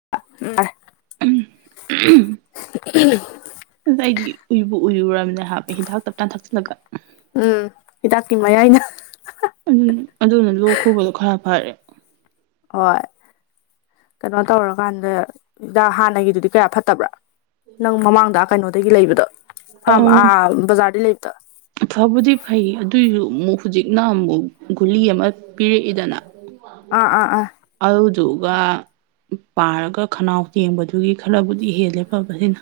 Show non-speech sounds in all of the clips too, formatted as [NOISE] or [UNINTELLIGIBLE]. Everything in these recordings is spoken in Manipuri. [UNINTELLIGIBLE] [INAUDIBLE] ꯑꯗ ꯑꯩꯗꯤ ꯎꯏ ꯎꯏꯔꯨꯔꯕꯅꯦ ꯍꯥꯏꯕ ꯍꯤꯗꯥꯛ ꯇꯞꯇꯅ ꯊꯛꯆꯜꯂꯒ ꯎꯝ ꯍꯤꯗꯥꯛꯀꯤ ꯃꯌꯥꯏꯅ ꯎꯝ ꯑꯗꯨꯅ ꯂꯣꯛ ꯈꯨꯕꯗꯣ ꯈꯔ ꯐꯔꯦ ꯍꯣꯏ ꯀꯩꯅꯣ ꯇꯧꯔꯀꯥꯟꯗ ꯍꯤꯗꯥꯛ ꯍꯥꯟꯅꯒꯤꯗꯨꯗꯤ ꯀꯌꯥ ꯐꯠꯇꯕ꯭ꯔꯥ ꯅꯪ ꯃꯃꯥꯡꯗ ꯀꯩꯅꯣꯗꯒꯤ ꯂꯩꯕꯗꯣ ꯐꯥꯔꯝ ꯑꯪ ꯕꯖꯥꯔꯗꯒꯤ ꯂꯩ ꯐꯕꯨꯗꯤ ꯐꯩ ꯑꯗꯨꯏꯁꯨ ꯑꯃꯨꯛ ꯍꯧꯖꯤꯛꯅ ꯑꯃꯨꯛ ꯒꯨꯂꯤ ꯑꯃ ꯄꯤꯔꯛꯏꯗꯅ ꯑꯥ ꯑꯥ ꯑꯥ [UNINTELLIGIBLE] [INAUDIBLE] ꯑꯗꯨꯗꯨꯒ ꯄꯥꯔꯒ ꯈꯅꯥꯎ ꯇꯦꯡꯕꯗꯨꯒꯤ ꯈꯔꯕꯨꯗꯤ ꯍꯦꯜꯂꯦ ꯐꯕꯁꯤꯅ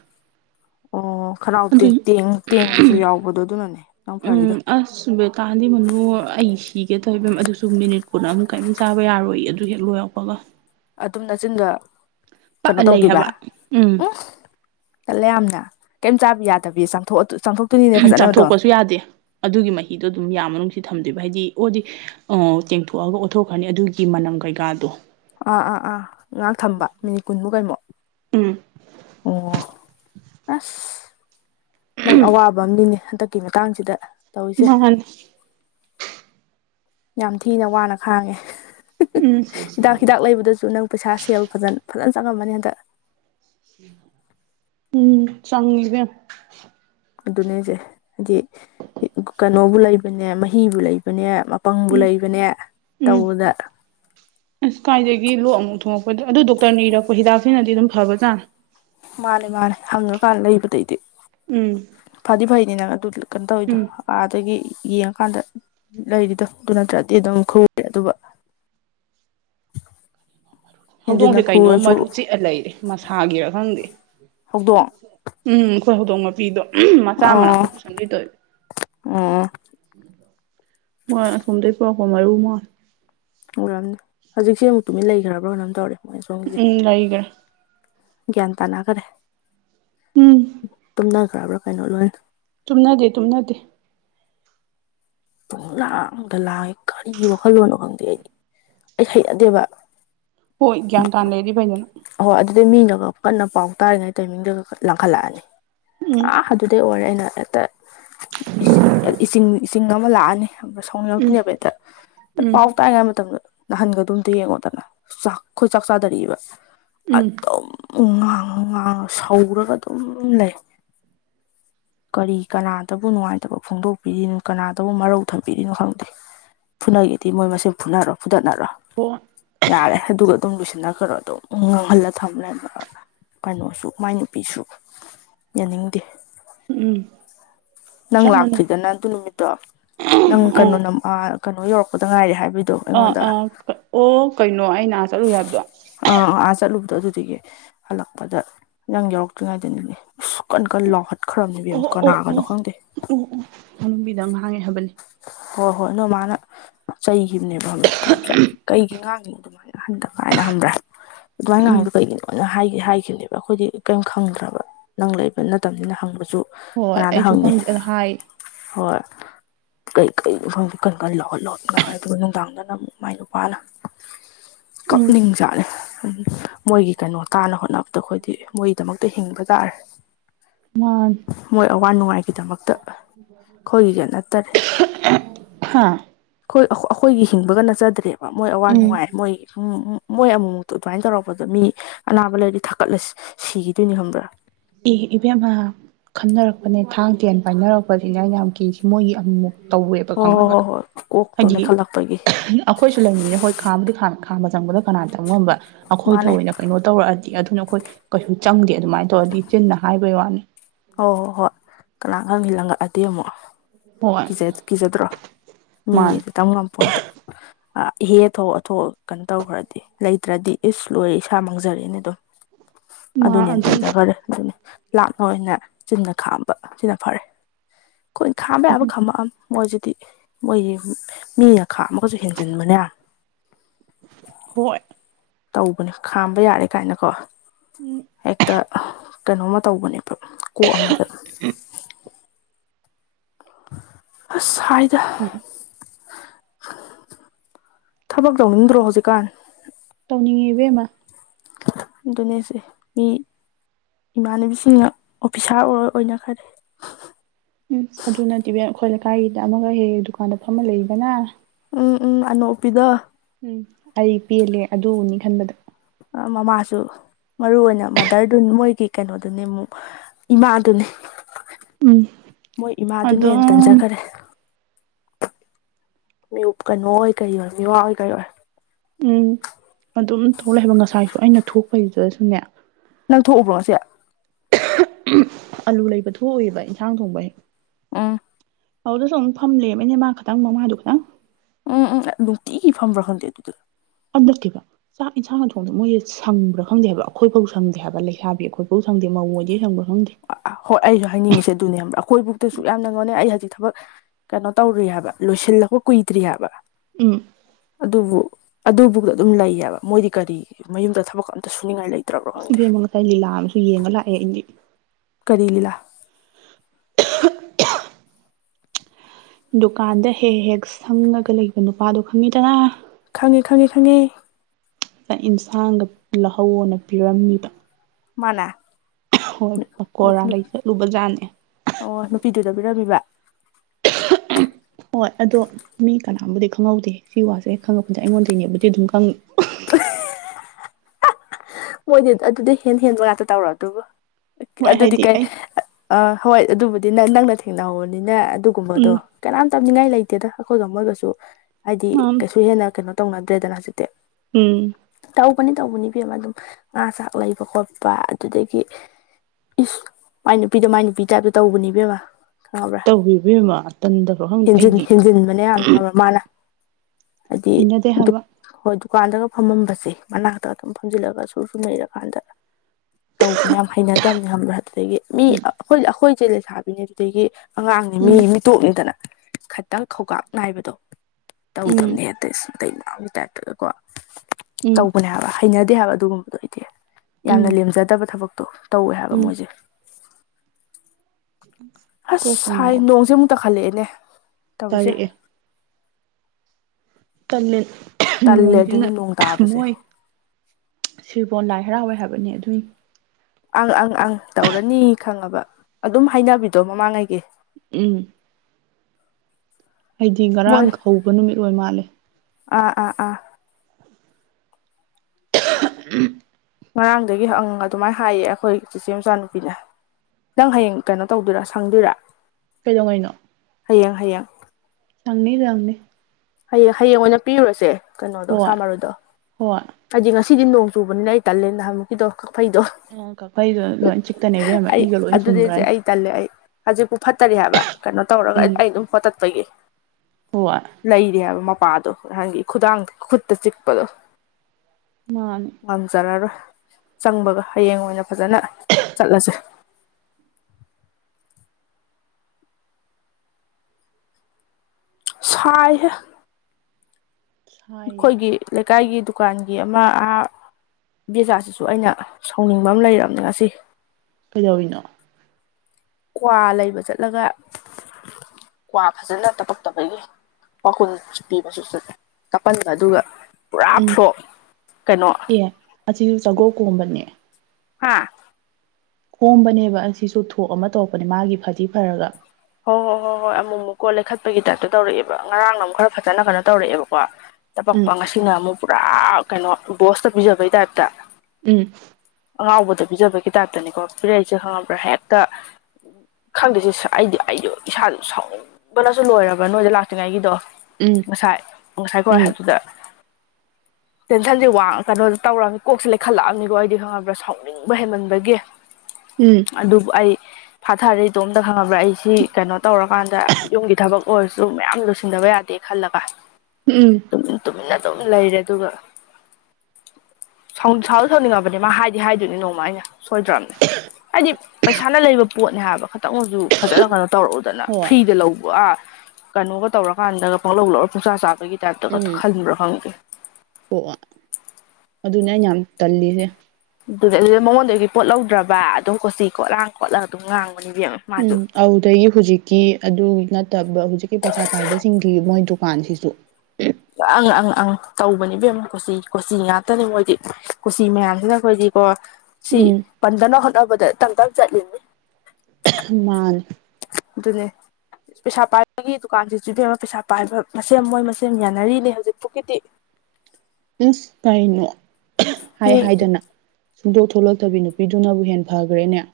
ꯑꯣ ꯈꯔ ꯑꯗꯨ ꯍꯥꯎꯦꯡ ꯇꯦꯡꯕꯁꯨ ꯌꯥꯎꯕꯗꯣ ꯑꯗꯨꯅꯅꯦ ꯅꯪ ꯐꯔꯤꯗꯣ ꯑꯁꯨꯕ ꯀꯥꯟꯗꯤ ꯃꯅꯨ ꯑꯩ ꯁꯤꯒꯦ ꯇꯧꯕꯦꯝ ꯑꯗꯨꯁꯨ ꯃꯤꯅꯤꯠ ꯀꯨꯟ ꯑꯃꯨꯛ ꯀꯔꯤꯝ ꯆꯥꯕ ꯌꯥꯔꯣꯏ ꯑꯗꯨ ꯍꯦꯛ ꯂꯣꯏꯔꯛꯄꯒ ꯑꯗꯨꯝ ꯅꯆꯤꯟꯗ ꯄꯛꯑ ꯀꯩꯅꯣ ꯂꯩ ꯇꯧꯗꯕ ꯍꯥꯏꯕ ꯎꯝ ꯀꯜꯂ ꯌꯥꯝꯅ ꯀꯔꯤꯝ ꯆꯥꯕ ꯌꯥꯗꯕꯤ ꯆꯥꯝꯊꯣꯛꯇꯣꯏꯅꯤꯅꯦ ꯎ ꯐꯖꯅꯗꯣ ꯆꯥꯝꯊꯣꯛꯄꯁꯨ ꯌꯥꯗꯦ ꯑꯗꯨꯒꯤ ꯃꯍꯤꯗꯣ ꯑꯗꯨꯝ ꯌꯥ ꯃꯅꯨꯡꯁꯤ ꯊꯝꯗꯣꯏꯕ ꯍꯥꯏꯗꯤ ꯑꯣ ꯍꯧꯖꯤꯛ ꯑ ꯇꯦꯡꯊꯣꯛꯑꯒ ꯑꯣꯠꯊꯣꯛꯈ꯭ꯔꯅꯤ ꯑꯗꯨꯒꯤ ꯃꯅꯝ ꯀꯩꯀꯥꯗꯣ ꯑꯥ ꯑꯥ ꯑꯥ ꯉꯍꯥꯛ ꯊꯝꯕ ꯃꯤꯅꯤꯠ ꯀꯨꯟꯃꯨꯛ ꯀꯩꯃꯣꯛ ꯎꯝ ꯑꯣ ꯑꯁ ꯅꯪ ꯑꯋꯥꯕ ꯑꯃꯅꯦ ꯍꯟꯗꯛꯀꯤ ꯃꯇꯥꯡꯁꯤꯗ ꯇꯧꯔꯤꯁꯦ ꯃꯥꯅꯦ ꯌꯥꯝ ꯊꯤꯅ ꯋꯥꯅ ꯈꯥꯡꯉꯦ ꯎꯝ ꯍꯤꯗꯥꯛ ꯍꯤꯗꯥꯛ ꯂꯩꯕꯗꯁꯨ ꯅꯪ ꯄꯩꯁꯥ ꯁꯦꯜ ꯐꯖꯅ ꯐꯖꯅ ꯆꯪꯉꯝꯃꯅꯤ ꯍꯟꯗꯛ ꯎꯝ ꯆꯥꯡꯒꯂꯤ ꯀ ꯑꯗꯨꯅꯦꯁꯦ ꯍꯥꯏꯗꯤ ꯀꯩꯅꯣꯕꯨ ꯂꯩꯕꯅꯦ ꯃꯍꯤꯕꯨ ꯂꯩꯕꯅꯦ ꯄꯪꯕꯨ ꯎꯝ ꯂꯩꯕꯅꯦ ꯎꯝ ꯇꯧꯕꯗ ꯑꯁ ꯀꯥꯏꯗꯒꯤ ꯂꯣꯛ ꯑꯃꯨꯛ ꯊ ꯊꯣꯛꯉꯛꯄꯗꯣ ꯑꯗꯨ ꯗꯣꯛꯇꯔꯅ ꯏꯔꯛꯄ ꯍꯤꯗꯥꯛꯁꯤꯅꯗꯤ ꯑꯗꯨꯝ ꯐꯕꯖꯥꯔꯅꯦ ꯃꯥꯅꯦ ꯃꯥꯅꯦ ꯍꯪꯉꯀꯥꯟꯗ ꯂꯩꯕꯗꯩꯗꯤ ꯎꯝ ꯐꯗꯤ ꯐꯩꯅꯤ ꯅꯪ ꯑꯗꯨ ꯀꯩꯅꯣ ꯇꯧꯋꯤꯗꯣ ꯎꯝ ꯑꯥꯗꯒꯤ ꯌꯦꯡꯉꯀꯥꯟꯗ ꯂꯩꯔꯤꯗ ꯑꯗꯨ ꯅꯠꯇ꯭ꯔꯗꯤ ꯑꯗꯨꯝ ꯈꯨꯔꯦ ꯑꯗꯨꯒ [INAUDIBLE] ꯍꯦꯟꯖꯤꯟꯅ ꯍꯧꯗꯣꯡꯁꯦ ꯀꯩꯅꯣ ꯈꯨꯔꯁꯨ ꯃꯔꯨ ꯆꯤꯛꯑ ꯂꯩꯔꯦ ꯃꯁꯥꯒꯤꯔ ꯈꯪꯗꯦ ꯍꯧꯗꯣꯛ ꯎꯝ ꯑꯩꯈꯣꯏ ꯍꯧꯗꯣꯡ ꯃꯄꯤꯗꯣ ꯃꯆꯥ ꯑꯥ ꯃꯅꯥꯛꯇ ꯄꯨꯁꯟꯗꯣꯏ ꯇꯣꯏꯅꯦ ꯑꯥ ꯃꯣꯏ ꯑꯁꯣꯝꯗ ꯐꯔꯣ ꯀꯣꯃꯔ ꯃꯣ ꯍꯈ꯭ꯔꯝꯅꯦ ꯍꯧꯖꯤꯛꯁꯦ ꯑꯃꯨꯛꯇꯨꯃꯤ ꯂꯩꯈ꯭ꯔꯕ꯭ꯔꯣꯅꯝ ꯇꯧꯔꯦ ꯃꯣꯏ ꯁꯣꯝꯒꯤꯁꯦ ꯎꯝ ꯂꯩꯒ ꯒ꯭ꯌꯥꯟ ꯇꯥꯅꯈ꯭ꯔꯦ ꯎꯝ ꯇꯨꯝꯅꯈ꯭ꯔꯕ꯭ꯔꯥ ꯀꯩꯅꯣ ꯂꯣꯏꯅ ꯇꯨꯝꯅꯗꯦ ꯇꯨꯝꯅꯗꯦ ꯇꯨꯡ ꯂꯥꯡꯗ ꯂꯥꯡꯉꯦ ꯀꯔꯤꯒꯤ ꯋꯥꯈꯜꯂꯣꯟꯅꯣ ꯈꯪꯗꯦ ꯑꯩꯗꯤ ꯑꯩ ꯍꯩꯔꯗꯦꯕ ꯍꯣꯏ ꯒ꯭ꯌꯥꯟ ꯇꯥꯅ ꯂꯩꯔꯔꯤ ꯐꯩꯗꯅ ꯍꯣꯏ ꯑꯗꯨꯗꯤ ꯃꯤꯅꯒ ꯀꯟꯅ ꯄꯥꯎ ꯇꯥꯔꯤꯉꯩ ꯇꯥꯏꯃꯤꯡꯗꯒ ꯂꯪꯈꯠꯂꯛꯑꯅꯤ ꯎꯝ ꯑꯗꯨꯗꯩ ꯑꯣꯏꯔꯦ ꯑꯩꯅ ꯍꯦꯛꯇ ꯏꯁꯤꯡ ꯏꯁꯤꯡ ꯑꯃ ꯂꯥꯛꯑꯅꯤ ꯌꯥꯝꯅ ꯎꯝ ꯁꯥꯎꯅꯤꯡꯉꯛꯇꯣꯏꯅꯦꯕ ꯍꯛꯇ ꯎꯝ ꯄꯥꯎ ꯇꯥꯛꯏꯉꯩ ꯃꯇꯝꯗ ꯅꯍꯟꯒꯗꯨ ꯑꯝꯇ ꯌꯦꯡꯉꯣꯗꯅ ꯆꯥꯛ ꯑꯩꯈꯣꯏ ꯆꯥꯛ ꯆꯥꯗꯔꯛꯏꯑꯕ ꯎꯝ ꯑꯗꯨꯝ ꯉꯥꯡꯉ ꯉꯥꯡꯉ ꯁꯧꯔꯒ ꯑꯗꯨꯝ ꯂꯩ ꯀꯔꯤ ꯀꯅꯥꯗꯕꯨ ꯅꯨꯡꯉꯥꯏꯇꯕ ꯐꯣꯡꯗꯣꯛꯄꯤꯔꯤꯅꯣ ꯀꯅꯥꯗꯕꯨ ꯃꯔꯧ ꯊꯝꯕꯤꯔꯤꯅꯣ ꯈꯪꯗꯦ ꯐꯨꯅꯈꯤꯗꯤ ꯃꯣꯏ ꯃꯁꯦ ꯐꯨꯅꯔꯣ ꯐꯨꯗꯠꯅꯔꯣ ꯀꯣ ꯌꯥꯔꯦ ꯑꯗꯨꯒ ꯑꯗꯨꯝ ꯂꯣꯏꯁꯤꯟꯅꯈ꯭ꯔꯣ ꯑꯗꯨꯝ ꯉꯥꯡꯍꯜꯂ ꯊꯝꯅꯦꯕ ꯀꯩꯅꯣꯁꯨ ꯃꯥꯏ ꯅꯨꯨꯄꯤꯁꯨ ꯌꯥꯅꯤꯡꯗꯦ ꯎꯝ ꯅꯪ ꯆꯞ ꯃꯥꯟꯅꯩ ꯂꯥꯛꯇ꯭ꯔꯤꯗꯅ ꯑꯗꯨ ꯅꯨꯃꯤꯠꯇꯣ ꯅꯪ ꯀꯩꯅꯣ ꯎꯝ ꯅ ꯀꯩꯅꯣ ꯌꯧꯔꯛꯄꯗ ꯉꯥꯏꯔꯦ ꯍꯥꯏꯕ ꯑꯥ ꯑꯥ ꯑꯣ ꯀꯩꯅꯣ ꯑꯩꯩꯅꯍ ꯆꯠꯂꯨꯏ ꯍꯥꯏꯕꯗꯣ ꯑꯥ ꯑ ꯑꯥ ꯆꯠꯂꯨꯕꯗꯣ ꯑꯗꯨꯗꯒꯤ ꯍꯜꯂꯛꯄꯗ ꯅꯪ ꯌꯥꯎꯔꯛꯇ꯭ꯔꯤꯉꯩꯗꯅꯤꯅꯦ ꯎꯁ ꯀꯟ ꯀꯟ ꯂꯥꯎꯈꯠ ꯑꯣ ꯑꯣ ꯑꯣ ꯑꯣ ꯑꯣ ꯃꯅꯨꯡꯕꯤꯗ ꯉꯥꯡꯉꯦ ꯍꯥꯏꯕꯅꯤ ꯍꯣꯏ ꯍꯣꯏ ꯅꯣ ꯃꯥꯅ ꯆꯩꯈꯤꯕꯅꯦꯕ ꯈꯪꯕ꯭ꯔꯥ ꯏꯟꯗꫭꯝ ꯆꯥ ꯀꯩꯒꯤ ꯉꯥꯡꯉꯅꯣ ꯑꯗꯨꯃꯥꯏꯅ ꯑꯍꯥꯟꯗ ꯀꯥꯏꯅ ꯈꯪꯕ꯭ꯔꯥ ꯑꯗꯨꯃꯥꯏꯅ ꯎꯝ ꯉꯥꯡꯏꯗꫭ ꯀꯩꯒꯤꯅꯣ ꯁꯨꯃꯥꯏꯅ ꯍꯥꯏꯒ ꯍꯥꯏꯈꯤꯕꯅꯦꯕ ꯑꯩꯈꯣꯏꯗꯤ ꯀꯩꯝ ꯈꯪꯗ꯭ꯔꯕ ꯅꯪ ꯂꯩꯕ ꯅꯠꯇꯕꯅꯤꯅ ꯍꯪꯕꯁꯨ ꯍꯣꯏ ꯀꯅꯥꯗ ꯑꯩꯁꯨ ꯍꯪꯅꯤ ꯈꯪꯗꯦ ꯑꯗꯨ ꯍꯥꯏ ꯍꯣꯏ ꯀꯩ ꯀꯔꯤꯅꯣ ꯈꯪꯗꯦ ꯀꯟ ꯀꯟ ꯂꯧꯍꯠ ꯂꯧꯍꯠ ꯉꯥꯡꯉꯦ ꯑꯗꯨꯒ ꯅꯨꯡꯗꯥꯡꯗ ꯑꯃꯨꯛ ꯃꯥꯏ ꯅꯨꯄꯥꯅ [INAUDIBLE] ꯎꯝ ꯀꯞꯅꯤꯡꯖꯥꯠꯅꯤ ꯃꯣꯏꯒꯤ ꯀꯩꯅꯣ ꯇꯥꯅ ꯍꯣꯠꯅꯕꯗ ꯑꯩꯈꯣꯏꯗꯤ ꯃꯣꯏꯒꯤꯗꯃꯛꯇ ꯍꯤꯡꯕ ꯇꯥꯔꯦ ꯃꯥꯅꯤ ꯃꯣꯏ ꯑꯋꯥ ꯅꯨꯡꯉꯥꯏ ꯒꯤꯗꯃꯛꯇ ꯑꯩꯈꯣꯏꯒꯤꯒ ꯅꯠꯇꯔꯦ ꯍꯥꯥ ꯑꯩꯈꯣꯏ ꯑꯩꯈꯣꯏꯒꯤ ꯍꯤꯡꯕꯒ ꯅꯠꯆꯗ꯭ꯔꯦꯕ ꯃꯣꯏ ꯑꯋꯥ ꯎꯝ ꯅꯨꯡꯉꯥꯏ ꯃꯣꯏꯁꯨꯝ ꯃꯣꯏ ꯑꯃꯨꯃꯨꯛ ꯑꯗꯨꯃꯥꯏꯅ ꯇꯧꯔꯛꯄꯗ ꯃꯤ ꯑꯅꯥꯕ ꯂꯩꯔꯗꯤ ꯊꯛꯀꯠꯂ ꯁꯤꯈꯤꯗꯣꯏꯅꯤ ꯈꯪꯕ꯭ꯔꯥ ꯑꯦ ꯏꯕꯦꯝꯃ ꯈꯟꯅꯔꯛꯄꯅꯦ ꯊꯥꯡ ꯇꯦꯟ ꯄꯥꯏꯅꯔꯛꯄꯁꯤꯅꯦ ꯑꯩꯅ ꯌꯥꯝ ꯀꯤꯁꯤ ꯃꯣꯏꯒꯤ ꯑꯃꯨꯃꯨꯛ ꯇꯧꯋꯦꯕ ꯍꯣꯏ ꯍꯣꯏ ꯈꯪꯉꯕ ꯍꯣꯏ ꯍꯣꯏ ꯀꯣꯛꯇꯣ ꯍꯥꯏꯗꯤ ꯂꯩꯈꯠꯂꯛꯄꯒꯤ ꯑꯩꯈꯣꯏꯁꯨ ꯂꯩꯃꯤꯅꯩ ꯍꯣꯏ ꯈꯥꯝꯕꯨꯗꯤ ꯈꯥꯝꯃꯤ ꯈꯥꯝꯕ ꯆꯪꯕꯗ ꯀꯅꯥꯅ ꯇꯝ ꯉꯝꯕ ꯑꯩꯈꯣꯏꯗ ꯃꯥꯅꯦ ꯑꯣꯏꯅ ꯀꯩꯅꯣ ꯇꯧꯔꯛꯑꯗꯤ ꯑꯗꯨꯅ ꯑꯩꯈꯣꯏ ꯀꯩꯁꯨ ꯆꯪꯗꯦ ꯑꯗꯨꯃꯥꯏꯅ ꯇꯧꯔꯗꯤ ꯆꯤꯟꯅ ꯍꯥꯏꯕꯩ ꯋꯥꯅꯤ ꯍꯣꯏ ꯍꯣꯏ ꯍꯣꯏ ꯀꯅꯥ ꯈꯪꯅꯤ ꯂꯪꯉꯛꯑꯗꯤ ꯑꯃꯨꯛ ꯍꯣꯏ ꯀꯤꯖ ꯀꯤꯖꯗ꯭ꯔꯣ ꯃꯤ ꯃꯥꯅꯤ ꯇꯝ ꯉꯝꯄꯣꯟꯇꯦ ꯑ ꯏꯍꯦ ꯊꯣꯛ ꯊꯣꯛ ꯀꯩꯅꯣ ꯇꯧꯈ꯭ꯔꯗꯤ ꯂꯩꯇ꯭ꯔꯗꯤ ꯏꯁ ꯂꯣꯏꯔꯦ ꯏꯁꯥ ꯃꯥꯡꯖꯔꯦꯅꯦ ꯑꯗꯨꯝ ꯃꯥ ꯑꯗꯨꯅꯍꯦꯟꯅꯥ ꯑꯗꯨ ꯇꯟꯖꯈ꯭ꯔꯦ ꯑꯗꯨꯅꯦ ꯂꯥꯞꯅ ꯑꯣꯏꯅ ꯆꯤꯟꯅ ꯈꯥꯝꯕ ꯁꯤꯅ ꯐꯔꯦ ꯈꯣꯏ ꯈꯥꯝꯕ ꯌꯥꯕ ꯈꯥꯝꯃꯛꯑꯝꯅꯦ ꯃꯣꯏꯁꯤꯗꯤ ꯃꯣꯏꯒꯤ ꯃꯤꯅ ꯈꯥꯝꯃꯥꯒꯁꯨ ꯍꯦꯟꯖꯤꯟꯕꯅꯦ ꯌꯥꯝ ꯍꯣꯏ ꯇꯧꯕꯅꯦ ꯈꯥꯝꯕ ꯌꯥꯔꯦ ꯀꯥꯏꯅꯀꯣ ꯎꯝ ꯍꯦꯛꯇ ꯀꯩꯅꯣꯝꯃ ꯇꯧꯕꯅꯦ ꯀꯣꯛ ꯑꯃꯗ ꯑꯁ ꯍꯥꯏ [UNINTELLIGIBLE] ꯊꯕꯛ ꯇꯧꯅꯤꯡꯗ꯭ꯔꯣ ꯍꯧꯖꯤꯛꯀꯥꯟ ꯇꯧꯅꯤꯡꯉꯦ ꯏꯕꯦꯝꯃ ꯑꯗꯨꯅꯦꯁꯦ ꯃꯤ ꯏꯃꯥꯟꯅꯕꯤꯁꯤꯡꯅ ꯑꯣꯐꯤꯁꯥꯔ ꯑꯣꯏ ꯑꯣꯏꯅꯈꯔꯦ ꯎꯝ ꯑꯗꯨ ꯅꯠꯇꯦ ꯏꯕꯦꯝꯃ ꯑꯩꯈꯣꯏ ꯂꯩꯀꯥꯏꯗ ꯑꯃꯒ ꯍꯦꯛ ꯍꯦꯛ ꯗꯨꯀꯥꯟꯗ ꯐꯝꯃ ꯂꯩꯗꯅ ꯎꯝ ꯎꯝ ꯑꯅꯣꯞ ꯎꯞꯄꯤꯗꯣ ꯎꯝ ꯑꯩ ꯄꯦꯜꯂꯦ ꯑꯗꯨ ꯎꯅꯤ ꯈꯟꯕꯗ ꯃꯃꯥꯁꯨ ꯃꯔꯨ ꯑꯣꯏꯅ ꯃꯥꯗꯔꯗꯨ ꯃꯣꯏꯒꯤ ꯀꯩꯅꯣꯗꯨꯅꯤ ꯑꯃꯨꯛ ꯏꯃꯥꯗꯨꯅꯤ ꯎꯝ ꯃꯣꯏ ꯏꯃꯥꯗꯨꯅ ꯍꯦꯟꯅ ꯑꯗꯨꯝ ꯇꯟꯖꯈꯔꯦ ꯃꯤꯌ ꯀꯩꯅꯣ ꯑꯣꯏ ꯀꯔꯤ ꯑꯣꯏ ꯃꯤꯋꯥ ꯑꯣꯏ ꯀꯔꯤ ꯑꯣꯏ ꯎꯝ ꯑꯗꯨꯝ ꯊꯣꯛꯂꯩ ꯍꯥꯏꯕ ꯉꯁꯥꯏꯁꯨ ꯑꯩꯅ ꯊꯣꯛꯄꯩꯗꯨꯗꯁꯨꯅꯦ ꯅꯪ ꯊꯣꯛꯎꯕ꯭ꯔꯣ ꯉꯁꯤ ꯑꯜꯂꯨ ꯂꯩꯕ ꯊꯣꯛꯎꯏꯕ ꯌꯦꯟꯁꯥꯡ ꯊꯣꯡꯕꯩ ꯎꯝ ꯑꯗꯨꯗꯁꯨ ꯑꯃꯨꯛ ꯐꯝ ꯂꯩꯔꯝꯃꯦꯅꯦ ꯃꯥꯈꯛꯇꯪ ꯃꯃꯥꯗꯨ ꯈꯛꯇꯪ ꯎꯝ ꯎꯝ ꯅꯨꯡꯇꯤꯒꯤ ꯐꯝꯕ꯭ꯔꯥ ꯈꯪꯗꯦ ꯑꯗꯨꯗ [UNINTELLIGIBLE] ꯇꯦꯕ ꯆꯥꯛ ꯌꯦꯟꯁꯥꯡꯒꯥ ꯊꯣꯡꯕꯗ ꯃꯣꯏ ꯁꯪꯕ꯭ꯔꯥ ꯈꯪꯗꯦ ꯍꯥꯏꯕ ꯑꯩꯈꯣꯏꯐꯥꯎ ꯁꯪꯗꯦ ꯍꯥꯏꯕ ꯂꯩꯁꯥꯕꯤ ꯑꯩꯈꯣꯏꯐꯥꯎ ꯁꯪꯗꯦ ꯃꯧ ꯃꯣꯏꯗꯤ ꯁꯪ꯭ꯕ꯭ꯔꯥ ꯈꯪꯗꯦ ꯑ ꯍꯣꯏ ꯑꯩꯁꯨ ꯍꯥꯏꯅꯤꯡꯉꯤꯁꯦ ꯑꯗꯨꯅꯦ ꯈꯪꯕ꯭ꯔꯥ ꯑꯩꯈꯣꯏꯕꯨꯛꯇꯥ ꯁꯨꯛꯌꯥꯝ ꯌꯦꯡꯉꯣꯅꯦ ꯑꯩ ꯍꯧꯖꯤꯛ ꯊꯕꯛ ꯀꯩꯅꯣ ꯇꯧꯔꯤ ꯍꯥꯏꯕ ꯂꯣꯏꯁꯤꯜꯂꯛꯄ ꯀꯨꯏꯗ꯭ꯔꯤ ꯍꯥꯏꯕ ꯎꯝ ꯑꯗꯨꯕꯨ ꯑꯗꯨꯕꯨꯛꯗ ꯑꯗꯨꯝ ꯂꯩꯌꯦꯕ ꯃꯣꯏꯗꯤ ꯀꯔꯤ ꯃꯌꯨꯝꯗ ꯊꯕꯛ ꯀꯥ ꯑꯝꯇ ꯁꯨꯅꯤꯡꯉꯥꯏ ꯂꯩ ꯏꯁ ꯏꯕꯦꯝꯃꯥ ꯉꯁꯥꯏ ꯂꯤꯂꯥ ꯑꯃꯁꯨ ꯌꯦꯡꯉ ꯂꯥꯛꯑꯦ ꯑꯩꯗꯤ ꯀꯔꯤ ꯂꯤꯂꯥ [UNINTELLIGIBLE] ꯗꯨꯀꯥꯟꯗ ꯍꯦꯛ ꯍꯦꯛ ꯁꯪꯉꯒ ꯂꯩꯕ ꯅꯨꯄꯥꯗꯣ ꯈꯪꯉꯤꯗꯅ ꯈꯪꯉꯦ ꯈꯪꯉꯦ ꯈꯪꯉꯦ ꯏꯟꯁꯥꯡꯒ ꯂꯧꯍꯧꯅ ꯄꯤꯔꯝꯃꯤꯕ ꯃꯥꯅ ꯍꯣꯏ ꯄꯥꯀꯣꯔꯥ ꯂꯩ ꯆꯠꯂꯨꯕ ꯖꯥꯠꯅꯦ ꯑꯣ ꯅꯨꯄꯤꯗꯨꯗ ꯄꯤꯔꯃꯤꯕ ꯍꯣꯏ ꯑꯗꯣ ꯃꯤ ꯀꯅꯥꯝꯕꯨꯗꯤ ꯈꯪꯍꯧꯗꯦ ꯁꯤ ꯋꯥꯁꯦ ꯍꯦꯛ ꯈꯪꯉꯛꯄꯗ ꯑꯩꯉꯣꯟꯗꯒꯤꯅꯦꯕꯨꯗꯤ ꯑꯗꯨꯝ ꯈꯪꯅꯤ [UNINTELLIGIBLE] ꯃꯣꯏꯗꯤ ꯑꯗꯨꯗꯤ ꯍꯦꯟ ꯍꯦꯟꯕ ꯉꯥꯛꯇ ꯇꯧꯔꯣ ꯑꯗꯨꯕꯨ ꯍꯣꯏ ꯑꯗꯨꯗꯤ ꯍꯥꯏꯗꯤ ꯀꯩ ꯑꯩ ꯑꯥ ꯍꯣꯏ ꯑꯗꯨꯕꯨꯗꯤ ꯅꯪ ꯅꯪꯅ ꯊꯦꯡꯅꯍꯧꯕꯅꯤꯅ ꯑꯗꯨꯒꯨꯝꯕꯗꯣ ꯎꯝ ꯀꯅꯥꯝ ꯇꯝꯅꯤꯡꯉꯥꯏ ꯂꯩꯇꯦꯗ ꯑꯩꯈꯣꯏꯒ ꯃꯣꯏꯒꯁꯨ ꯍꯥꯏꯗꯤ ꯎꯝ ꯀꯩꯁꯨ ꯍꯦꯟꯅ ꯀꯩꯅꯣ ꯇꯧꯅꯗ꯭ꯔꯦꯗꯅ ꯍꯧꯖꯤꯛꯇꯤ ꯎꯝ ꯇꯧꯕꯅꯤ ꯇꯧꯕꯅꯤ ꯐꯤ ꯑꯃ ꯑꯗꯨꯝ ꯉꯥ ꯆꯥꯛ ꯂꯩꯕ ꯈꯣꯠꯄ ꯑꯗꯨꯗꯒꯤ ꯏꯁ ꯃꯥꯏ ꯅꯨꯄꯤꯗ ꯃꯥꯏ ꯅꯨꯄꯤ ꯇꯥꯏꯞꯇ ꯇꯧꯕꯅꯦꯕꯦꯝꯕ ꯇꯧꯋꯦ ꯏꯕꯦꯝꯃ ꯇꯟꯗꯕ꯭ꯔꯣ ꯈꯪꯗꯦ ꯈꯥꯎꯕ꯭ꯔꯥꯦꯟꯟ ꯑꯩꯗꯤ ꯍꯦꯟꯖꯤꯟꯕꯅꯦ ꯌꯥꯝ ꯉꯥꯎꯕ꯭ꯔꯥ ꯃꯥꯅ ꯍꯥꯏꯗꯤ ꯍꯩꯅꯗꯦ ꯍꯥꯏꯕ ꯍꯣꯏ ꯗꯨꯀꯥꯟꯗꯒ ꯐꯝꯃꯝꯕꯁꯦ ꯃꯅꯥꯛꯇ ꯑꯗꯨꯝ ꯐꯝꯖꯤꯜꯂꯒꯁꯨ ꯁꯨ ꯁ ꯂꯩꯩꯔꯀꯥꯟꯗ ꯇꯧꯕꯅꯦ ꯌꯥꯝ ꯍꯩꯅꯗꯕꯅꯤ ꯈꯕ꯭ꯔꯥ ꯑꯗꯒꯤ ꯃꯤ ꯎꯝ ꯑꯩꯈꯣꯏ ꯑꯩꯈꯣꯏ ꯆꯦꯂ ꯁꯥꯕꯤꯅꯔꯤ ꯑꯗꯒꯤ ꯑꯉꯥꯡꯅꯤ ꯃꯤ ꯎꯝ ꯃꯤꯇꯣꯞꯅꯤꯗꯅ ꯈꯤꯇꯪ ꯈꯧꯒꯥꯛ ꯅꯥꯏꯕꯗꯣ ꯎꯝ ꯇꯧꯗꯕꯅꯦ ꯍꯦꯛꯇ ꯁ ꯑꯇꯩ ꯃꯅꯥꯎꯒꯤ ꯇꯥꯏꯞꯇꯒꯀꯣ ꯎꯝ ꯇꯧꯕꯅꯦ ꯍꯥꯏꯕ ꯍꯩꯅꯗꯦ ꯍꯥꯏꯕ ꯑꯗꯨꯒꯨꯝꯕꯗꯣ ꯑꯩꯗꯤ ꯌꯥꯝꯅ ꯎꯝ ꯂꯦꯝꯖꯗꯕ ꯊꯕꯛꯇꯣ ꯇꯧꯋꯦ ꯍꯥꯏꯕ ꯎꯝ ꯃꯣꯏꯁꯦ [UNINTELLIGIBLE] ꯑꯁ ꯍꯥꯏ ꯉꯥꯎꯋꯦ ꯅꯣꯡꯁꯦ ꯑꯃꯨꯛ ꯇꯥꯈꯠꯂꯛꯑꯦꯅꯦ ꯇꯧꯔꯤꯁꯦ ꯇꯥꯔꯛꯑꯦ ꯇꯜꯂꯦ ꯇꯜꯂꯦ ꯅꯣꯡꯁꯤꯅ ꯑꯗꯨꯅꯤ ꯅꯣꯡ ꯇꯥꯕꯁꯦ ꯃꯣꯏ ꯁꯤꯔꯕꯣꯟ ꯂꯥꯏ ꯍꯔꯥꯎꯋꯦ ꯍꯥꯏꯕꯅꯤ ꯑꯗꯨꯏ ꯑꯪ ꯑꯪ ꯑꯪ ꯇꯧꯔꯅꯤ ꯈꯪꯉꯕ ꯑꯗꯨꯝ ꯍꯥꯏꯅꯕꯤꯗꯣ ꯃꯃꯥꯡꯉꯩꯒꯤ ꯎꯝ ꯑꯩꯗꯤ ꯃꯣꯏ ꯉꯔꯥꯡ ꯍꯧꯕ ꯅꯨꯃꯤꯠ ꯑꯣꯏ ꯃꯥꯜꯂꯦ ꯑꯥ ꯑꯥ ꯑꯥ [UNINTELLIGIBLE] ꯉꯔꯥꯡꯗꯒꯤꯪ ꯑꯗꯨꯃꯥꯏꯅ ꯍꯥꯏꯌꯦ ꯑꯩꯈꯣꯏ ꯆꯤꯆ ꯃꯆꯥ ꯅꯨꯨꯄꯤꯅ ꯅꯪ ꯍꯌꯦꯡ ꯀꯩꯅꯣ ꯇꯧꯗꯣꯏꯔꯥ ꯁꯪꯗꯣꯏꯔꯥ ꯀꯩꯗꯧꯉꯩꯅꯣ ꯍꯌꯦꯡ ꯍꯌꯦꯡ ꯁꯪꯅꯤ ꯁꯪꯅꯤ ꯍꯌꯦꯡ ꯍꯌꯦꯡ ꯑꯣꯏꯅ ꯄꯤꯔꯨꯔꯁꯦ ꯀꯩꯅꯣꯗꯣ ꯁꯥ ꯍꯣꯏ ꯃꯔꫭꯏꯗꯣ ꯍꯣꯏ ꯍꯥꯏꯗꯤ ꯉꯁꯤꯗꯤ ꯅꯣꯡ ꯆꯨꯕꯅꯤꯅ ꯑꯩ ꯇꯜꯂꯦ ꯅꯍꯥꯟꯃꯨꯛꯀꯤꯗꯣ ꯀꯛꯐꯩꯗꯣ ꯎ ꯀꯈꯩꯒꯣ ꯂꯣꯏꯅ ꯆꯤꯛꯛꯇꯅꯦꯕ ꯌꯥꯝꯃ ꯑꯩ ꯏꯒ ꯂꯣꯏ ꯑꯗꯨꯅꯦꯁꯦ ꯁꯨꯝꯈ꯭ꯔꯅꯤ ꯑꯩ ꯇꯜꯂꯦ ꯑꯩ ꯍꯧꯖꯤꯛꯄꯨ ꯐꯠꯇꯔꯤ ꯍꯥꯏꯕ ꯀꯩꯅꯣ ꯇꯧꯔꯒ ꯎꯝ ꯑꯩ ꯑꯗꯨꯝ ꯍꫭꯠꯇꯠꯄꯒꯤ [UNINTELLIGIBLE] ꯂꯩꯔꯦ ꯍꯥꯏꯕ ꯃꯄꯥꯗꯣ ꯅꯍꯒꯤ ꯈꯨꯗꯥꯡ ꯈꯨꯠꯇ ꯆꯤꯛꯄꯗꯣ ꯃꯥꯅꯤ ꯉꯝꯖꯔꯔꯣꯏ ꯆꯪꯕꯒ ꯍꯌꯦꯡ ꯑꯣꯏꯅ ꯐꯖꯅ ꯆꯠꯂꯁꯦ ꯁꯥꯏꯍꯦ ꯁꯥꯏꯌꯦ ꯑꯩꯈꯣꯏꯒꯤ ꯂꯩꯀꯥꯏꯒꯤ ꯗꯨꯀꯥꯟꯒꯤ ꯑꯃ ꯑꯥ ꯕꯦꯖꯥꯔꯁꯤꯁꯨ ꯑꯩꯅ ꯁꯥꯎꯅꯤꯡꯕ ꯑꯃ ꯂꯩꯔꯕꯅꯤ ꯉꯁꯤ ꯀꯩꯗꯧꯔꯤꯅꯣ ꯀ꯭ꯋꯥ ꯂꯩꯕ ꯆꯠꯂꯒ ꯀ꯭ꯋꯥ ꯐꯖꯅ ꯇꯄꯛꯇꯕꯒꯤ ꯋꯥꯈꯨꯜ ꯄꯤꯕꯁꯨ ꯀꯥꯞꯄꯟꯕ ꯑꯗꯨꯒ ꯄꯨꯔꯥ ꯎꯝ ꯐ꯭ꯂꯣꯞ ꯀꯩꯅꯣ ꯑꯦ ꯑꯁꯤꯁꯨ ꯆꯒꯣꯜ ꯀꯣꯝꯕꯅꯦ ꯍꯥꯥ ꯈꯣꯝꯕꯅꯦꯕ ꯑꯁꯤꯁꯨ ꯊꯣꯛ ꯑꯃ ꯇꯧꯔꯛꯄꯅꯦ ꯃꯥꯒꯤ ꯐꯗꯤ ꯐꯔꯒ ꯫ ꯍꯣꯏ ꯍꯣꯏ ꯍꯣꯏ ꯍꯣꯏ ꯑꯃꯨꯛ ꯑꯃꯨꯛꯀꯣ ꯂꯩꯈꯠꯄꯒꯤ ꯇꯥꯏꯞꯇ ꯇꯧꯔꯛꯑꯦꯕ ꯉꯔꯥꯡ ꯑꯃꯨꯛ ꯈꯔ ꯐꯖꯅ ꯀꯩꯅꯣ ꯇꯧꯔꯛꯑꯦꯕꯀꯣ ꯫ ꯎꯝ ꯇꯕꯛꯄ ꯉꯁꯤꯅ ꯑꯃꯨꯛ ꯄꯨꯔꯥ ꯀꯩꯅꯣ ꯕꯣꯁꯇ ꯄꯤꯖꯕꯩ ꯇꯥꯏꯞꯇ ꯫ ꯎꯝ ꯑꯉꯥꯎꯕꯗ ꯄꯤꯖꯕꯒꯤ ꯇꯥꯏꯞꯇꯅꯤꯀꯣ ꯄꯤꯔꯛꯏꯁꯦ ꯈꯪꯉꯕ꯭ꯔꯥ ꯍꯦꯛꯇ ꯫ ꯈꯪꯗꯦꯁꯦ ꯑꯩꯗꯤ ꯑꯩꯗꯤ ꯏꯁꯥꯁꯦ ꯁꯥꯎꯅꯤꯡꯕꯅꯁꯨ ꯂꯣꯏꯔꯕ ꯅꯣꯏꯗ ꯂꯥꯛꯇ꯭ꯔꯤꯉꯩꯒꯤꯗꯣ ꯎꯝ ꯫ ꯉꯁꯥꯏ ꯉꯁꯥꯏꯀꯣ ꯎꯝ ꯍꯥꯏꯕꯗꯨꯗ ꯇꯦꯟꯁꯟꯁꯦ ꯋꯥꯡꯉ ꯀꯩꯅꯣ ꯇꯧꯔꯃꯤ ꯀꯣꯛꯁꯦ ꯂꯩꯈꯠꯂꯛꯑꯕꯅꯤꯀꯣ ꯑꯩꯗꯤ ꯈꯪꯉꯕ꯭ꯔꯥ ꯁꯥꯎꯅꯤꯡꯕ ꯍꯦꯟꯃꯟꯕꯒꯦ ꯫ [INAUDIBLE] ꯎꯝ ꯑꯗꯨꯕꯨ ꯑꯩ ꯐꯥꯊꯔ ꯏꯇꯣꯝꯇ ꯈꯪꯉꯕ꯭ꯔꯥ ꯑꯩ ꯁꯤ ꯀꯩꯅꯣ ꯇꯧꯔꯀꯥꯟꯗ ꯌꯨꯝꯒꯤ ꯊꯕꯛ ꯑꯣꯏꯔꯁꯨ ꯃꯌꯥꯝ ꯂꯣꯏꯁꯤꯟꯗꯕ ꯌꯥꯗꯦ ꯈꯜꯂꯒ ꯫ ꯎꯝ ꯇꯨꯃꯤꯟꯅ ꯑꯗꯨꯝ ꯂꯩꯔꯦ ꯑꯗꯨꯒ ꯁꯥꯎ ꯁꯥꯎꯅꯤꯡꯉꯕꯅꯦ ꯃꯥ ꯍꯥꯏꯗꯤ ꯍꯥꯏꯗꯣꯏꯅꯦ ꯅꯣꯡꯃ ꯑꯩꯅ ꯫ ꯁꯣꯏꯗ꯭ꯔꯕꯅꯦ ꯍꯥꯏꯗꯤ ꯄꯩꯁꯥꯅ ꯂꯩꯕ ꯄꯣꯠꯅꯦ ꯍꯥꯏꯕ ꯈꯤꯇꯪꯑꯣꯏꯁꯨ ꯫ ꯐꯖꯅ ꯀꯩꯅꯣ ꯇꯧꯔꯛꯎꯗꯅ ꯍꯣꯏ ꯐ꯭ꯔꯤꯗ ꯂꯧꯕ ꯑꯥ ꯀꯩꯅꯣꯒ ꯇꯧꯔꯀꯥꯟꯗꯒ ꯄꯥꯛꯂꯧ ꯂꯧꯔ ꯄꯪꯆꯥ ꯆꯥꯕꯒꯤ ꯀꯞꯇꯒ ꯎꯝ ꯈꯟꯕ꯭ꯔꯣ ꯈꯪꯗꯦ ꯑꯗꯨꯅꯦ ꯌꯥꯝ ꯇꯜꯂꯤꯁꯦ ꯑꯗꯨꯗ ꯑꯗꯨꯗ ꯃꯉꯣꯟꯗꯒꯤ ꯄꯣꯠ ꯂꯧꯗ꯭ꯔꯕ ꯑꯗꯨꯝ ꯀꯣꯆꯤ ꯀꯣꯠꯂꯥꯡ ꯈꯣꯠꯂꯒ ꯑꯗꯨꯝ ꯉꯥꯡꯕꯅꯤ ꯏꯕꯦꯝꯃ ꯫ ꯎꯝ ꯑꯗꯨꯗꯒꯤ ꯍꯧꯖꯤꯛꯀꯤ ꯑꯗꯨ ꯅꯠꯇꯕ ꯍꯧꯖꯤꯛꯀꯤ ꯄꯩꯁꯥ ꯄꯥꯏꯕꯁꯤꯡꯒꯤ ꯃꯣꯏ ꯗꯨꯀꯥꯟꯁꯤꯁꯨ ꯫ [INAUDIBLE] ꯑꯪ ꯑꯪ ꯑꯪ ꯇꯧꯕꯅꯤ ꯏꯕꯦꯝꯃ ꯀꯣꯆꯤ ꯀꯣꯆꯤ ꯉꯥꯛꯇꯅꯦ ꯃꯣꯏꯗꯤ ꯀꯣꯆꯤ ꯃꯌꯥꯝꯁꯤꯅ ꯑꯩꯈꯣꯏꯗꯤ ꯫ ꯑꯣ ꯁꯤ ꯎꯝ ꯄꯟꯗꯅ ꯍꯣꯠꯅꯕꯗ ꯁꯤ ꯇꯞ ꯇꯞ ꯆꯠꯂꯤꯅꯤ ꯫ ꯃꯥꯅꯤ ꯑꯗꯨꯅꯦ ꯄꯩꯁꯥ ꯄꯥꯏꯕꯒꯤ ꯗꯨꯀꯥꯟꯁꯤꯁꯨ ꯏꯕꯦꯝꯃ ꯄꯩꯁꯥ ꯄꯥꯏꯕ ꯃꯁꯦꯝ ꯃꯣꯏ ꯃꯁꯦꯝ ꯌꯥꯅꯔꯤꯅꯦ ꯍꯧꯖꯤꯛꯐꯥꯎꯀꯤꯗꯤ ꯫ ꯏꯁ ꯀꯔꯤꯅꯣ ꯍꯥꯏ ꯃꯤ ꯍꯥꯏꯗꯅ ꯁꯨꯡꯗꯣꯛ ꯊꯣꯛꯂꯛꯇꯕꯤ ꯅꯨꯄꯤꯗꯨꯅꯕꯨ ꯍꯦꯟꯅ ꯐꯈ꯭ꯔꯦꯅꯦ ꯫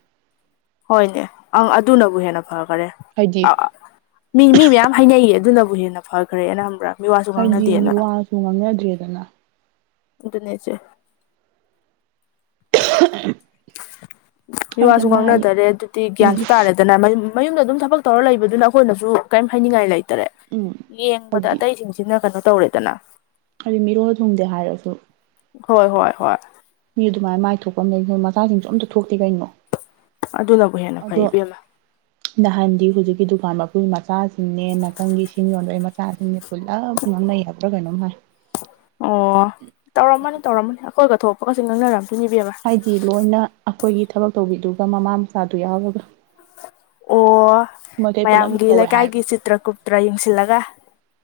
ꯍꯣꯏꯅꯦ ꯑꯪ ꯑꯗꯨꯅꯕꯨ ꯍꯦꯟꯅ ꯐꯈꯔꯦ ꯍꯥꯏꯗꯤ ꯑꯥ ꯃꯤ ꯃꯤ ꯃꯌꯥꯝ ꯍꯥꯏꯅꯩꯌꯦ ꯑꯗꯨꯅꯕꯨ ꯍꯦꯟꯅ ꯐꯈ꯭ꯔꯦ ꯍꯥꯏꯅꯈꯪꯕꯔꯥ ꯫ ꯍꯥꯏꯗꯤ ꯃꯤ ꯋꯥꯁꯨ ꯉꯥꯡꯅꯗ꯭ꯔꯦꯗꯅ ꯑꯗꯨꯅꯁꯦ ꯫ [UNINTELLIGIBLE] ꯍꯥꯏꯁꯦ ꯃꯤꯋꯥꯁꯨ ꯃꯥꯏ ꯉꯥꯡꯅꯗꯔꯦ ꯑꯗꯨꯗꯤ ꯎꯝ ꯒ꯭ꯌꯥꯟꯁꯨ ꯇꯥꯔꯦ ꯗꯅ ꯃꯌꯨꯝꯗ ꯑꯗꯨꯝ ꯊꯕꯛ ꯇꯧꯔ ꯂꯩꯕꯗꯨꯅ ꯑꯩꯈꯣꯏꯅꯁꯨ ꯀꯔꯤꯝ ꯍꯥꯏꯅꯤꯡꯉꯥꯏ ꯂꯩꯇꯔꯦ ꯎꯝ ꯫ ꯌꯦꯡꯕꯗ ꯍꯥꯏꯗꯤ ꯑꯇꯩꯁꯤꯡꯁꯤꯅ ꯀꯩꯅꯣ ꯇꯧꯔꯦꯗꯅ ꯍꯥꯏꯗꯤ ꯃꯤꯔꯣꯜ ꯊꯣꯡꯗꯦ ꯍꯥꯏꯔꯁꯨ ꯫ ꯍꯣꯏ ꯍꯣꯏ ꯍꯣꯏ ꯃꯤ ꯑꯗꯨꯃꯥꯏꯅ ꯃꯥꯏ ꯊꯣꯛꯄ ꯑꯃ ꯂꯩ ꯃꯆꯥꯁꯤꯡꯁꯨ ꯑꯝꯇ ꯊꯣꯛꯇꯦ ꯀꯩꯅꯣ ꯫ ꯑꯗꯨꯅꯕꯨ ꯍꯦꯟꯅ ꯐꯩ ꯏꯕꯦꯝꯃꯥ ꯅꯍꯥꯟꯗꯤ ꯍꯧꯖꯤꯛꯀꯤ ꯗꯨꯀꯥꯟ ꯃꯄꯨꯒꯤ ꯃꯆꯥꯁꯤꯡꯅꯦ ꯅꯥꯀꯟꯒꯤ ꯁꯤꯡ ꯌꯣꯟꯕꯒꯤ ꯃꯆꯥꯁꯤꯡꯅꯦ ꯄꯨꯂꯞ ꯉꯥꯡꯅꯩ ꯍꯥꯏꯕ꯭ꯔꯥ ꯀꯩꯅꯣꯝ ꯍꯥꯏ ꯫ ꯑꯣ ꯇꯧꯔꯝꯃꯅꯤ ꯇꯧꯔꯝꯃꯅꯤ ꯑꯩꯈꯣꯏꯒ ꯊꯣꯛꯄꯒꯁꯦ ꯉꯪꯅꯔꯝꯗꯨ ꯏꯕꯦꯝꯃ ꯫ ꯍꯥꯏꯗꯤ ꯂꯣꯏꯅ ꯑꯩꯈꯣꯏꯒꯤ ꯊꯕꯛ ꯇꯧꯕꯤꯗꯨꯒ ꯃꯃꯥ ꯃꯆꯥꯗꯨ ꯌꯥꯎꯔꯒ ꯑꯣ ꯃꯣꯏꯈꯩ ꯄꯨꯂꯞ ꯃꯌꯥꯝꯒꯤ ꯂꯩꯍꯧꯋꯦ ꯍꯥꯏꯕ ꯂꯩꯀꯥꯏꯒꯤ ꯆꯤꯇ꯭ꯔ ꯀꯨꯞꯇ꯭ꯔ ꯌꯦꯡꯁꯤꯜꯂꯒ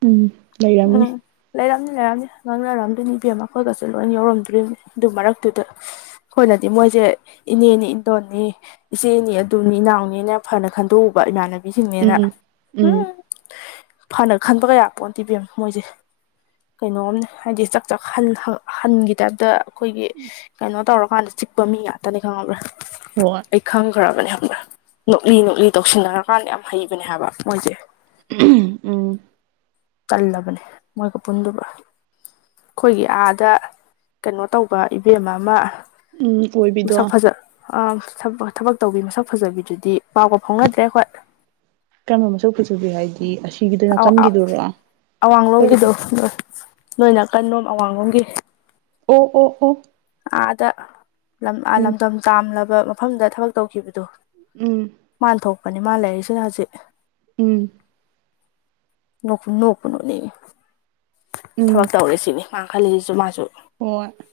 ꯎꯝ ꯂꯩꯔꯝꯅꯤ ꯎꯝ ꯂꯩꯔꯝꯅꯤ ꯂꯩꯔꯝꯅꯤ ꯉꯥꯡꯅꯔꯝꯗꯣꯏꯅꯤ ꯏꯕꯦꯝꯃ ꯃꯈꯣꯏꯒꯁꯦ ꯂꯣꯏ ꯌꯧꯔꯝꯗ꯭ꯔꯤꯅꯤ ꯑꯗꯨ ꯃꯔꯛꯇꯨꯗ꯫ ꯑꯩꯈꯣꯏꯅꯗꯤ ꯃꯣꯏꯁꯦ ꯏꯅꯦꯅꯤ ꯏꯟꯗꯣꯟꯅꯤ ꯏꯆꯦꯅꯤ ꯑꯗꯨꯅꯤ ꯏꯅꯥꯎꯅꯤꯅꯦ ꯐꯅ ꯈꯟꯗꯣꯛꯎꯕ ꯏꯃꯥꯟꯅꯕꯤꯁꯤꯡꯅꯦꯅ ꯎꯝ ꯎꯝ ꯐꯅ ꯈꯟꯕꯒ ꯌꯥꯄꯣꯟꯇꯤ ꯕꯦꯝꯃ ꯃꯣꯏꯁꯦ ꯀꯩꯅꯣꯝꯅꯦ ꯍꯥꯏꯗꯤ ꯆꯥꯛ ꯆꯥꯛ ꯍꯟꯒꯤ ꯇꯥꯏꯞꯇ ꯑꯩꯈꯣꯏꯒꯤ ꯀꯩꯅꯣ ꯇꯧꯔꯀꯥꯟꯗ ꯆꯤꯛꯄ ꯃꯤ ꯉꯥꯛꯇꯅꯤ ꯈꯪꯉꯕ꯭ꯔꯥ ꯑꯩ [UNINTELLIGIBLE] ꯈꯪꯈ꯭ꯔꯕꯅꯦ ꯍꯥꯏꯕꯅ ꯅꯣꯛꯂꯤ ꯅꯣꯛꯂꯤ ꯇꯧꯁꯤꯟꯅꯔꯀꯥꯟꯗ ꯌꯥꯝ ꯍꯩꯕꯅꯦ ꯍꯥꯏꯕ ꯃꯣꯏꯁꯦ ꯎꯝ ꯇꯜꯂꯕꯅꯦ ꯃꯣꯏꯒ ꯄꯨꯟꯗꯨꯕ ꯑꯩꯈꯣꯏꯒꯤ ꯑꯥꯗ ꯀꯩꯅꯣ ꯇꯧꯕ ꯏꯕꯦꯝ ꯑꯃ ꯎꯝ [UNINTELLIGIBLE] ꯃꯁꯛ ꯐꯖ ꯊꯕꯛ ꯇꯧꯕꯤ ꯃꯁꯛ ꯐꯖꯕꯤꯗꯨꯗꯤ ꯄꯥꯎꯕꯥꯎ ꯐꯥꯎꯅꯗ꯭ꯔꯦ ꯑꯩꯈꯣꯏ ꯀꯔꯝꯕ ꯃꯁꯨ ꯄꯨꯁꯨꯨꯒ ꯍꯥꯏꯗꯤ ꯑꯁꯤꯒꯤꯗꯣ ꯅꯥꯀꯟꯒꯤꯗꯨꯔꯣ ꯑꯩꯈꯣꯏ ꯑꯋꯥꯡꯂꯣꯝꯒꯤꯗꯣ ꯂꯩꯀꯥꯏ ꯅꯣꯏ ꯅꯀꯂꯣꯝ ꯑꯋꯥꯡꯂꯣꯝꯒꯤ ꯑꯣ ꯑꯣ ꯑꯣ ꯑꯥꯗ ꯎꯝ ꯂꯝꯗꯝ ꯇꯥꯝꯂꯕ ꯃꯐꯝꯗ ꯊꯕꯛ ꯇꯧꯈꯤꯕꯗꯣ ꯎꯝ ꯃꯥꯥꯟ ꯊꯣꯛꯄꯅꯤ ꯃꯥ ꯂꯩꯔꯤꯁꯤꯗ ꯍꯧꯖꯤꯛ ꯎꯝ ꯅꯣꯛꯀꯅꯨ ꯊꯕꯛ ꯎꯝ ꯇꯧꯔꯦ ꯁꯤꯅꯤ ꯃꯥ ꯈꯜꯂꯤꯁꯤꯁꯨ ꯃꯥꯁꯨ [UNINTELLIGIBLE]